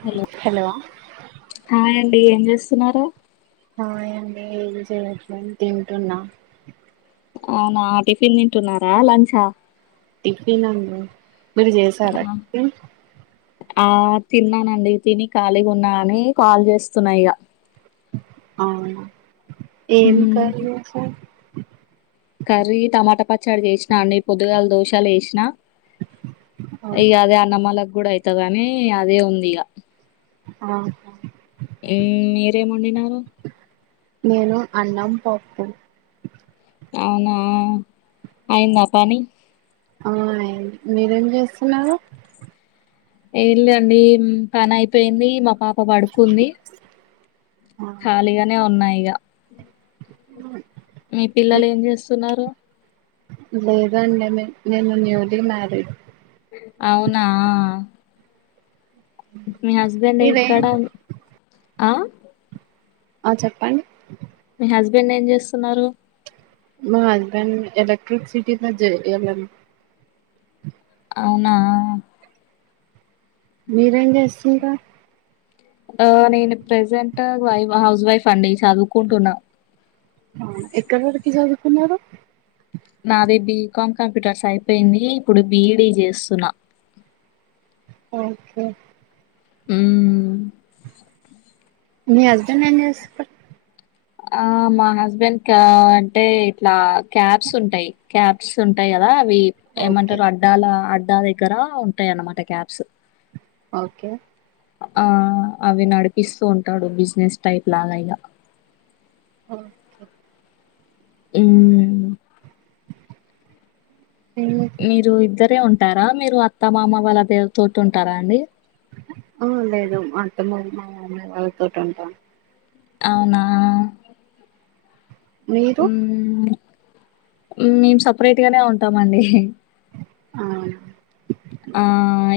Hello హాయ్ండి ఏం చేస్తున్నారు ఆ ఏం లేదు చేయట్లుని తింటున్నా అవునా టిఫిన్ తింటున్నారా లంచా టిఫన్ండి మీరు ఆ చేసారా టిఫిన్ ఆ తిన్నానండి తిని ఖాళీగా ఉన్నా అని కాల్ చేస్తున్నా ఇక అవునా ఏం కర్రీ వేశారు కర్రీ టమాటా పచ్చాడి చేసినా అండి పొదుగాల దోశాలు వేసిన ఇక అదే అన్నమ్మాలకి కూడా అయితదని అదే ఉంది ఇక ఆహా మీరేం వండిన్నారు నేను అన్నం పప్పు అవునా అయిందా పని అవునే మీరేం చేస్తున్నారు ఏం లేండి పని అయిపోయింది మా పాప పడుకుంది ఖాళీగానే ఉన్నాయిక అ మీ పిల్లలు ఏం చేస్తున్నారు లేదండి నేను న్యూలీ మ్యారీడ్ అవునా మీ హస్బెండ్ మీరే ఏక్కడ ఆ ఆ చెప్పండి మీ హస్బెండ్ ఏం చేస్తున్నారు మా హస్బెండ్ ఎలక్ట్రి సిటీ జ ఎలా అవునా మీరేం చేస్తుంటా ఆ నేను ప్రజెంట్ వైఫ్ హౌస్ వైఫ్ అండి చదువుకుంటున్నా ఎక్కడి వరకి చదువుకున్నారు కామ్ కంప్యూటర్స్ అయిపోయింది ఇప్పుడు బీఈడీ చేస్తున్నా ఓకే అ మీ హస్బెండ్ ఏం చేస్తాడు ఆ మా హస్బెండ్ కా అంటే ఇట్లా క్యాబ్స్ ఉంటాయి క్యాబ్స్ ఉంటాయి కదా అవి ఓకే ఏమంటారు అడ్డాల అ అడ్డా దగ్గర ఉంటాయ అన్నమాట క్యాబ్స్ ఓకే ఆ అవి నడిపిస్తూ ఉంటాడు బిజినెస్ టైప్ లాగా ఇక ఓకే ఊ నేను మీరు ఇద్దరే ఉంటారా మీరు అత్త మామ వాళ్ళ దే తోటి ఉంటారా అండి ఆ లేదు మా అత్తమ్మ మా మామయ్య వాళ్లతోటి ఉంటాం అవునా మీరు మేం సపరేట్ గానే ఉంటామండి అవునా ఆ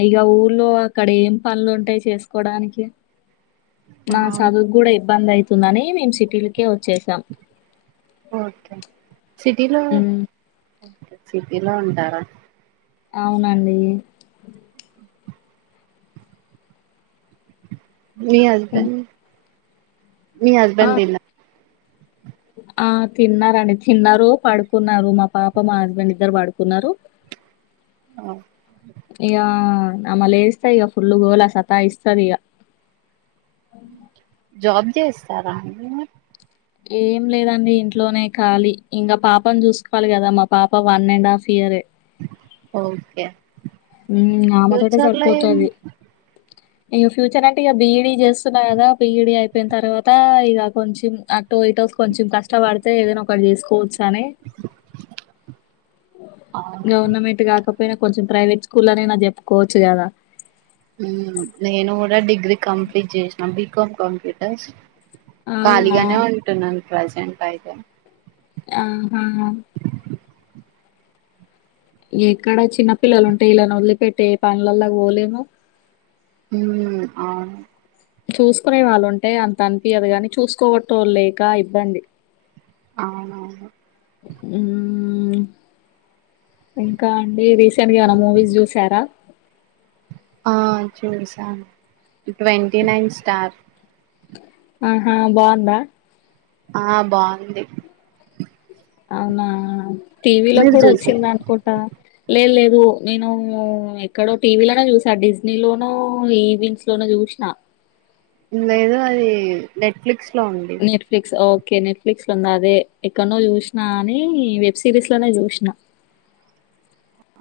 ఇక ఊర్లో అక్కడ ఏం పనులుంటాయి చేసుకోడానికి నా ఆ చదువుకు కూడా ఇబ్బంది అవుతుందని మేము సిటీలకే వొ ఓకే సిటీలో హ్మ్. సిటీలో ఉంటారా అవునండి మీ హ్మ్. హస్బెండ్ మీ ఆ! హస్బెండ్ దీన ఆ తిన్నారండి తిన్నారు పడుకున్నారు మా పాప మా హస్బెండ్ ఇద్దరు పడుకున్నారు ఇగా ఆమె లేస్తే ఈక ఫుల్ గోలా సతా ఇస్తది ఈగ జాబ్ చేస్తారాండి ఏం లేదండి ఇంట్లోనే కాలి ఇంకా పాపని చూసుకోవాలి కదా మా పాప వన్ అండ్ హాఫ్ ఇయ్యారే ఓకే ఉ ఆమె తోటే ఫ్యూచర్ లో ఏం సరిపోతది ఇక ఫ్యూచర్ అంటే ఇక బిఈడీ చేస్తున్నా కదా బిఈడీ అయిపోయిన తర్వాత ఇక కొంచెం అటో ఇటో కొంచెం కష్టపడితే ఏదైనా ఒకటి చేసుకోవచ్చు తానే అవును గవర్నమెంట్ కాకపోయినా కొంచె ప్రైవేట్ స్కూల్లో నైనా చెప్పుకోవచ్చు కదా నేను కూడా డిగ్రీ కంప్లీట్ చేసినా బీకం కంప్యూటర్స్ అవునా? ఖాళీగానే ఉంటున్నాను ప్రజెంట్ అయితే ఆహా ఎక్కడ చిన్న పిల్లలు ఉంటే ఈలను వదిలిపెట్టే ఏ పనులల్లా పోలేము ఊ అవును చూసుకునే వాళ్ళుంటే అంత అనిపియదు గాని చూసుకునేటోళ్లు లేక ఇబ్బందీ అవునవును ఉమ్మ్మ ఇంకా అండి రీసెంట్‌గా ఏమన్నా మూవీస్ జూశారా ఆ చూసాను ట్వంటీ నైన్ స్టార్ ఆహా బా ఉందా ఆ బా ఉంది అవునా టీవీలో మీరు కూడా చూసారా వచ్చిందనుకుంట లే లేదు ఒ నేను ఎక్కడో టీవీ లోనో జూసా డిజనీ లోనో ఈవింగ్స్ లోనో జూష్నా లేదు అది నెట్‌ఫ్లిక్స్ నెట్‌ఫ్లిక్స్ ఒ ఓకే నెట్‌ఫ్లిక్స్ లో ఉందా అదే ఎక్కన్నో జూష్నా అన్ని వెబ్ సిరీస్ లనే జూష్నా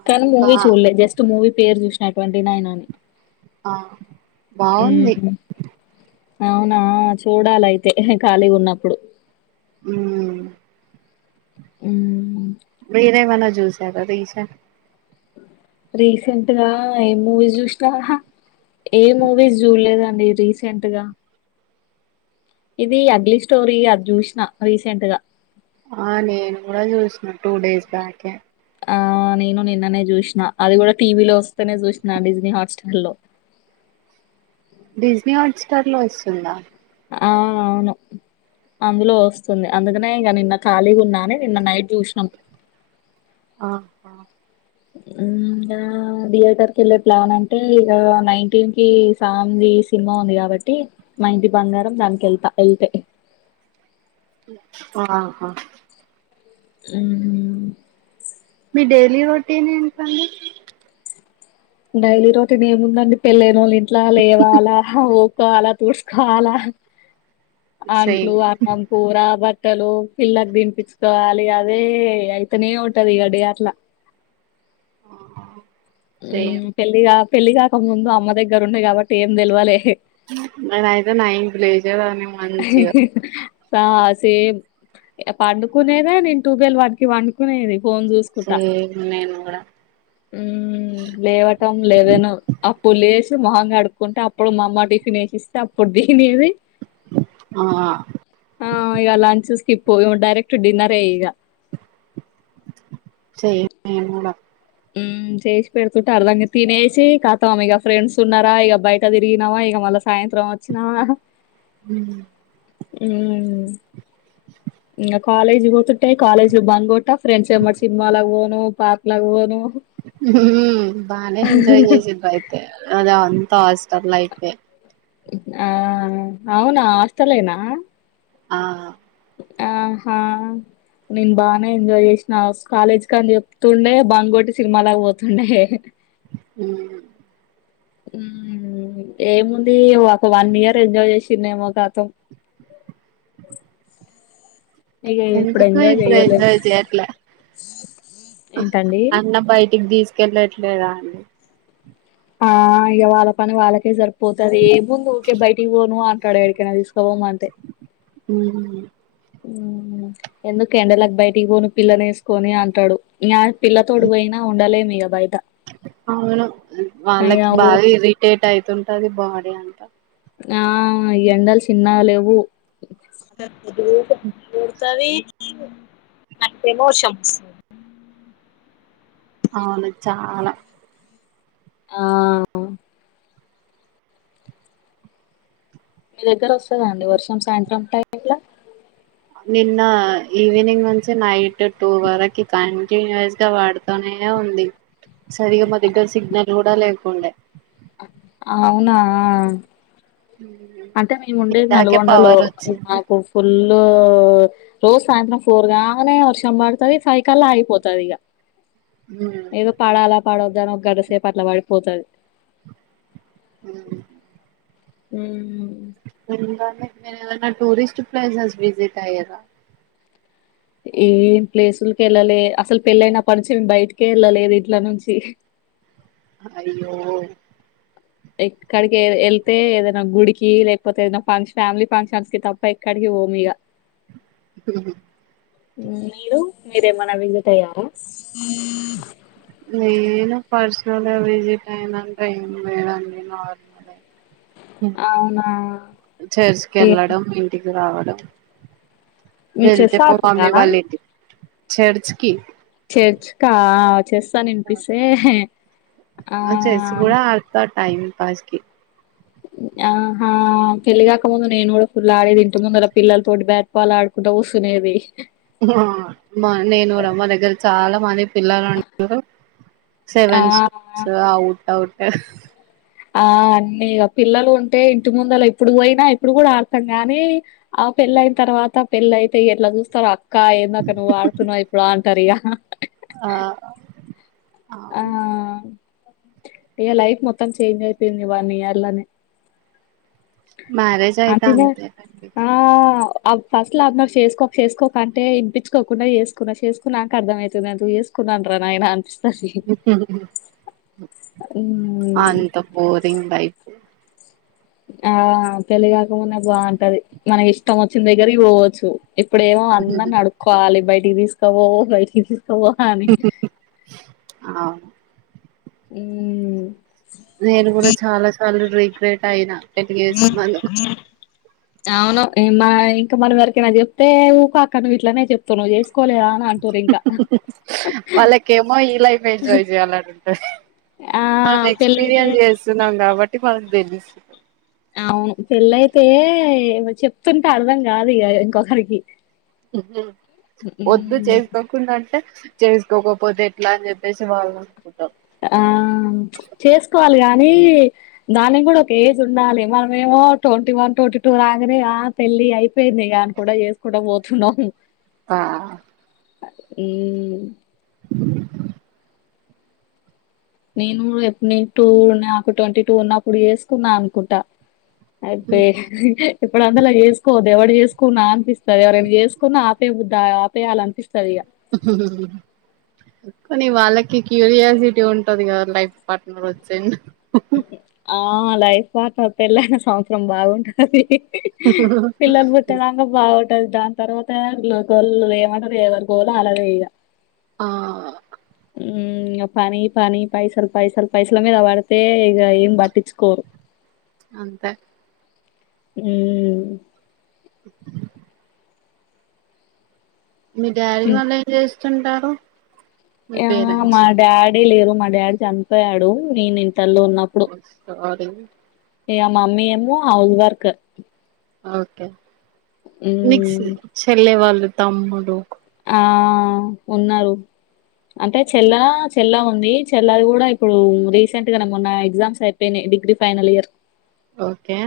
కానీ ఇంకా మూవీ చూడలే జస్ట్ మూవీ పేరు జూష్నా ట్వంటి నైన్ అని ఆ బా ఉంది మ్మ్ అవునా చూడాలైతే హే ఖాళీగా ఉన్నప్పుడు హ్మ్ ఉమ్మ్ మీరేమన్నా జూసారా రీసెంట్‌ రీసెంట్‌గా ఏం మూవీస్ జూష్నా హా ఏ మూవీస్ జూడలేదండి రీసెంట్‌గా. ఇది అగలీ స్టోరీ అద జూష్నా రీసెంట్ గా ఆ నేను కూడా జూష్నా టూ డేస్ బ్యాక్ ఏ ఆ నేను నిన్ననే జూష్నా అది కూడా టీవీ లో వస్తేనే జూష్నా డిస్నీ హాట్‌స్టార్ లో [unintelligible] డిస్నీ హాట్‌స్టార్ లో వస్తుందా అవుననును అందులో వస్తుంది అందుకనే ఇగా నిన్న ఖాళీగ ఉన్నాని నిన్న నైట్ జూష్నం ఆహా ఎండ ఆ థియేటర్ కళ్లె ప్లాన్ అంటే ఇగా నైన్టీన్ కి సామ ది సినిమా ఉంది గాబట్టి మా ఇంటి బంగారం దానికి ఎల్తా ఎల్తే ఆహా ఉమ్మ్ మీ డైలీ రొటీన్ ఏంటండీ డైలీ రొటీన్ఏముందండి, పెళ్లైనోళ్లు ఇంట్లో లేవాలా హా, ఊకోవాలా, తుడుచుకోవాలా. హ్మ్ అంట్లు సేమ్ అన్నం కూర బట్ బట్టలు పిల్లకు దినపించుకోవాలి అదే అయితనే ఉంటది ఇగా డే అట్లా [inaudible] సేమ్ ఉమ్మ్ పెళ్లిగాక పెళ్లిగాక ముందు అమ్మ దగ్గర ఉండే కాబట్టి ఏం తెల్వలేహె నేనైతే నైన్కి లేచేదాన్ని హే మంచిగా హే హు ఆ సేమ్ పండుకునేదే నేను ట్వెల్వ్ వన్‌కి పడుకునేది సేమ్ నేన్ గూడా ఎం లేవటం, లెవెనూ అప్ అప్పుడు లేషి మొహం కడుక్కుంటా, అప్పుడు మామ టిఫిన్ ఏశిస్తే అప్పుడు తినేది ఆ ఆ ఇయ్యాల అని చూస్ ఇప్పుడూ డైరెక్ట్ డిన్నర్ ఏ ఇగా ఏంలేదు కూడా మ్మ్ చేసి పెడుతుంటారు అర్దంగా తినేసి కతాం ఇగ ఫ్రెండ్స్ ఉన్నారా ఇగా బయట తిరిగినవా ఇగా మళ్ళ సాయంత్రం వచ్చినావా మ్మ్ మ్మ్ ఇంగ కాలేజ్ పోతుట్టే కాలేజ్ బంక్ కొట్ట ఫ్రెండ్స్ ఎమ్మట సినిమాలగు పోను పార్క్లగు పోను మ్మ్ బానే ఎంజాయ్ చేసిండ్రు అయితే కదా తాస్టర్లా అయితే ఆ అవునా ఆస్టలేనా ఆ ఆహా నేను బానే ఎంజాయ్ చేసినా కాలేజ్ క అని చెప్తుండే బంగొట్టి సినిమాలగా పోతుండే మ్మ్ మ్మ్ ఏముంది ఒక వన్ ఇయర్ ఎంజాయ్ చేసిందేమో కతం ఇక ఇప్పుడు ఎందుకు ఎంజాయ్ ఇబ్బుడు చెయ్యలేం ఎంజాయ్ చేయట్లా ఏంటండి అన్న బయటికి తీసుకెళ్ళట్లేదా అండి ఆ ఇగ వాళ్ళ పని వాళ్ళకే సరిపోతది ఏం ముందు ఊకే బయటి పోను ఆంటాడు ఏడికైన తీసుకపొమ్మంటే హ్మ్ మ్మ్ ఎందుకు ఎండలకి బయటికి పోను పిల్లని వేసుకొని అంటాడు ఇంగ పిల్లతోడు పోయినా ఉండలేం ఇగ బయట అవును ఇగ వాళ్ళకి ఊ బాగా ఇరిటేట్ అయితుంటది బాడీ అంతా ఆ ఈ ఎండలు చిన్నగా లేవు నాకు టెలోషమ్ వస్తుంది అవును చాలా ఆ మీ దగ్గర వస్తద అండి వర్షం సాయంత్రం టైమ్లా నిన్న ఈవినింగ్ నుంచి నైట్ టూ వరకు కంటిన్యూస్ గా పడుతూనే ఉంది ఉంది సరిగా మాకు ఇంకా సిగ్నల్ కూడా లేకుండే అవునా అంటే మేము ఉండేది ఇందాకే నల్గొండలో పవర్ వచ్చింది మాకు ఫుల్ రోజు సాయంత్రం ఫోర్ కాగానే వర్షం పడుతది ఫైవ్ కల్ల ఆగిపోతది ఇగా ఏదో పడాల పడవద్దా అని ఒక గడ్డసేపు అట్లా పడిపోతది మ్మ్ మ్మ్ మీరు గాని ఏదైనా టూరిస్ట్ ప్లేసెస్ విజిట్ అయ్యారా ఏం ప్లేసులకి వెళ్ళలే అసలు పెళ్ళయినా అప్పటి నుంచి మేము బయటికే వెళ్ళలేదు ఇంట్ల నుంచి అయ్యో ఎక్కడికి వెళ్తే ఏదైనా గుడికి లేకపోతే ఏద ఫంక్షన్ ఫ్యామిలీ ఫంక్షన్స్ కి తప్ప ఎక్కడికి పోమిగా స మ్మ్ మీరు మీరేమన్నా విజిట్ అయ్యార నేను పర్సనల్గా విజిట్ అయిన టైం లేదండి నార్మలే అవునా చర్చ్ ఏ కెళ్ళడం ఇంటికి రావడం మీరు వెళ్తే చెస్ బావుండే ఆడతారా వాళ్ళ ఇంటికి చర్చకి చర్చ్కా చేస్తాను వినిపిస్తే ఆ చెస్ కూడా ఆడతా టైం పాస్ కి ఆహా కెలిగాకు అడ ముందు నేను కూడా ఫుల్ ఆడే ఇంటి ముందు అలా పిల్లతోటి బ్యాట్ బాల్ ఆడుకుంటా వసునేది మా నేను రమ్మ దగ్గర చాలా మంది పిల్లగాండ్లు ఆ సెవెన్ స్టార్స్ ఔట్ అఔట్ ఆ అన్నీ పిల్లలు ఉంటే ఇంటి ముందులా ఎప్పుడు పోయినా ఇప్పుడు కూడా ఆడతాం గానీ ఆ పెళ్ళ అయిన తర్వాత పెళ్ళ అయితే ఎట్లా చూస్తారో అక్క ఏందాక నువ్వు ఆడుతున్నావు ఇప్పుడు అంటారు ఇక ఆ ఆ అవును ఈగ లైఫ్ మొత్తం చేంజ్ అయిపోయింది వన్ ఇయర్ లోనే మ్యారేజ్ అ అయితే తిను అంతేనండి ఆ ఫస్ట్ లా అందరూ చేసుకో చేసుకోక అంటే ఇంపించుకోకుండా చేసుకున్నా చేసుకున్నాక అర్థమవుతుంది అది వేసుకున్నా డరా నాయనా అస్ అంత బోరింగ్ లైఫ్ [inaudible] ఆ పెళ్లి కాక ముందే బాగుంటది మనకి ఇష్టం వచ్చిన దగ్గరకి పోవచ్చు ఇప్పుడేమో అందర్నీ ఆడుక్కోవాలి బయటికి తీసుకపోవు బయ సోహాని అవును ఉ రీగ్రెట్ అయిన పెళ్లి చేసుకున్నోళ్లు అవును మా ఇంకా మనవరకైనా చెప్తే ఊకో అక్క నీవు ఇట్లానే చెప్తున్నావ్ నీవు చే వాళ్ళకఏమో ఈ లైఫ్ ఎంజాయ్ చెయ్యాలని ఉంటది ఆ మనం పెళ్ళై ఎక్స్పీరియన్స్ చేస్తున్నాం కాబట్టి మనకి తెలుస్తు అవును పెళ్ళయితే చెప్తుంటే అర్ధం కాదు ఇక ఇంకొకరికి వద్దు ఉమ్. చేసుకోకుండాంటే చేసుకోకపోతే ఎట్లా అని చెప్పేసి వాళ్లు అన ఆ చేసుకోవాలి గా నీ దాని కూడా ఒక ఏజ్ ఉండాలి మనమ ఏమో ట్వంటీ వన్ ట్వంటీ టూ రాగానే ఆ పెళ్లి ళ్లి అయిపోయింది కాని కూడా చేసుకోడం పోతున్నాం ఆ ఉ [inaudible] నేను ఎప్పు న టూ నాకు ట్వంటీ టూ ఉన్నప్పుడు చేసుకున్నా అనుకుంటా అయితే ఇప్పుడు అందులా చేసుకోవద్దు ఎవరు చేసుకున్నా అనిపిస్తంది ఎవరనా చేసుకున్నా ఆపే ఆపేయి అనిపిస్తుంది ఇగ [inaudible] కానీ వాళ్ళకి క్యూరియాసిటీ ఉంటది కదా లైఫ్ పార్ట్నర్ వచ్చిండు అ హ ఆ లైఫ్ పార్ట్నర్ పెళ్ళైన సంవత్సరం బాగుంటది పిల్లలు పుట్టినంక బావుండదు దాని తర్వాత గోలు ఏమంటారు ఎవరు గోలు అలాదే ఈగ ఆ ఇగ పని పని పైసలు పైసాలు పైసల మీద పడితే ఇక ఏం పట్టించుకోరు [inaudible] అంతే ఉ [inaudible] మీ డాడి వాళ్ళు ఏం జేస్తుంటారు ఏమో మా డాడీ లేరు మా డాడీ చనిపోయాడు నేను ఇంటర్లో ఉన్నప్పుడు ఏ ఇగ మమ్మీ ఏమొ హౌజ్ వర్క్ ఓకే నిక్సు ఉమ్ చెల్లె వాళ్ళు తమ్ముడు ఆ ఉన్నరు అంటే చెల్ల చెల్ల ఉంది చెల్లది గూడా ఇప్పుడు రీసెంట్ గా మొన్న ఎగ్జామ్స్ అయిపెయినాయ్ డిగ్రీ ఫైనలియర్ ఓకే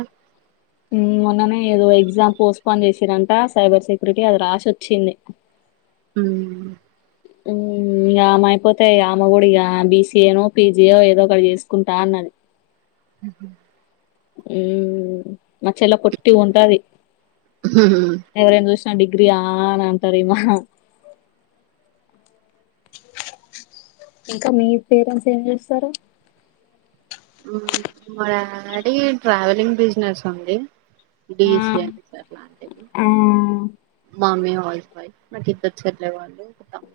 ఊ మొన్ననే ఏదో ఎగ్జామ్ పోస్ట్పోన్ చేసిరంట సైబర్ సెక్యూరిటీ అది రాసొచ్చింది ఊ ఊ ఇగ ఆమ అయిపోతే ఇగ ఆమ గూడా ఇగ బిసీఏనో పీజియో ఏదో ఒకటి జేసుకుంటా అన్నది ఉహు ఊ మా చెల్ల పొట్టిగుంటాది హ నా డిగ్రీ ఆ అనంటారేమో ఇంకా మీ పేరెంన్స్ ఏం జెస్తారా ఉ మా డాడీ ట్రావెలింగ్ బిజినెస్సుంది ఆ డీఎస్సీ ఆఫిసర్ల అండి ఆ [unintelligible] క్వాలిఫై నాకిద్దర్ చల్లె వాళ్ళు ఒక తమ్ము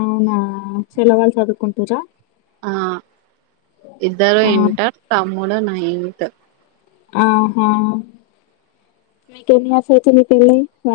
అవునా చెల్లె వాళ్ళ్ చదుకుంటుర్రా ఆ ఇద్దరు ఆ, ఇంటర్ తమ్ముడు నైన్తు ఆహా మీకెన్నియర్స్ అయితుంది పెళ్ళై వ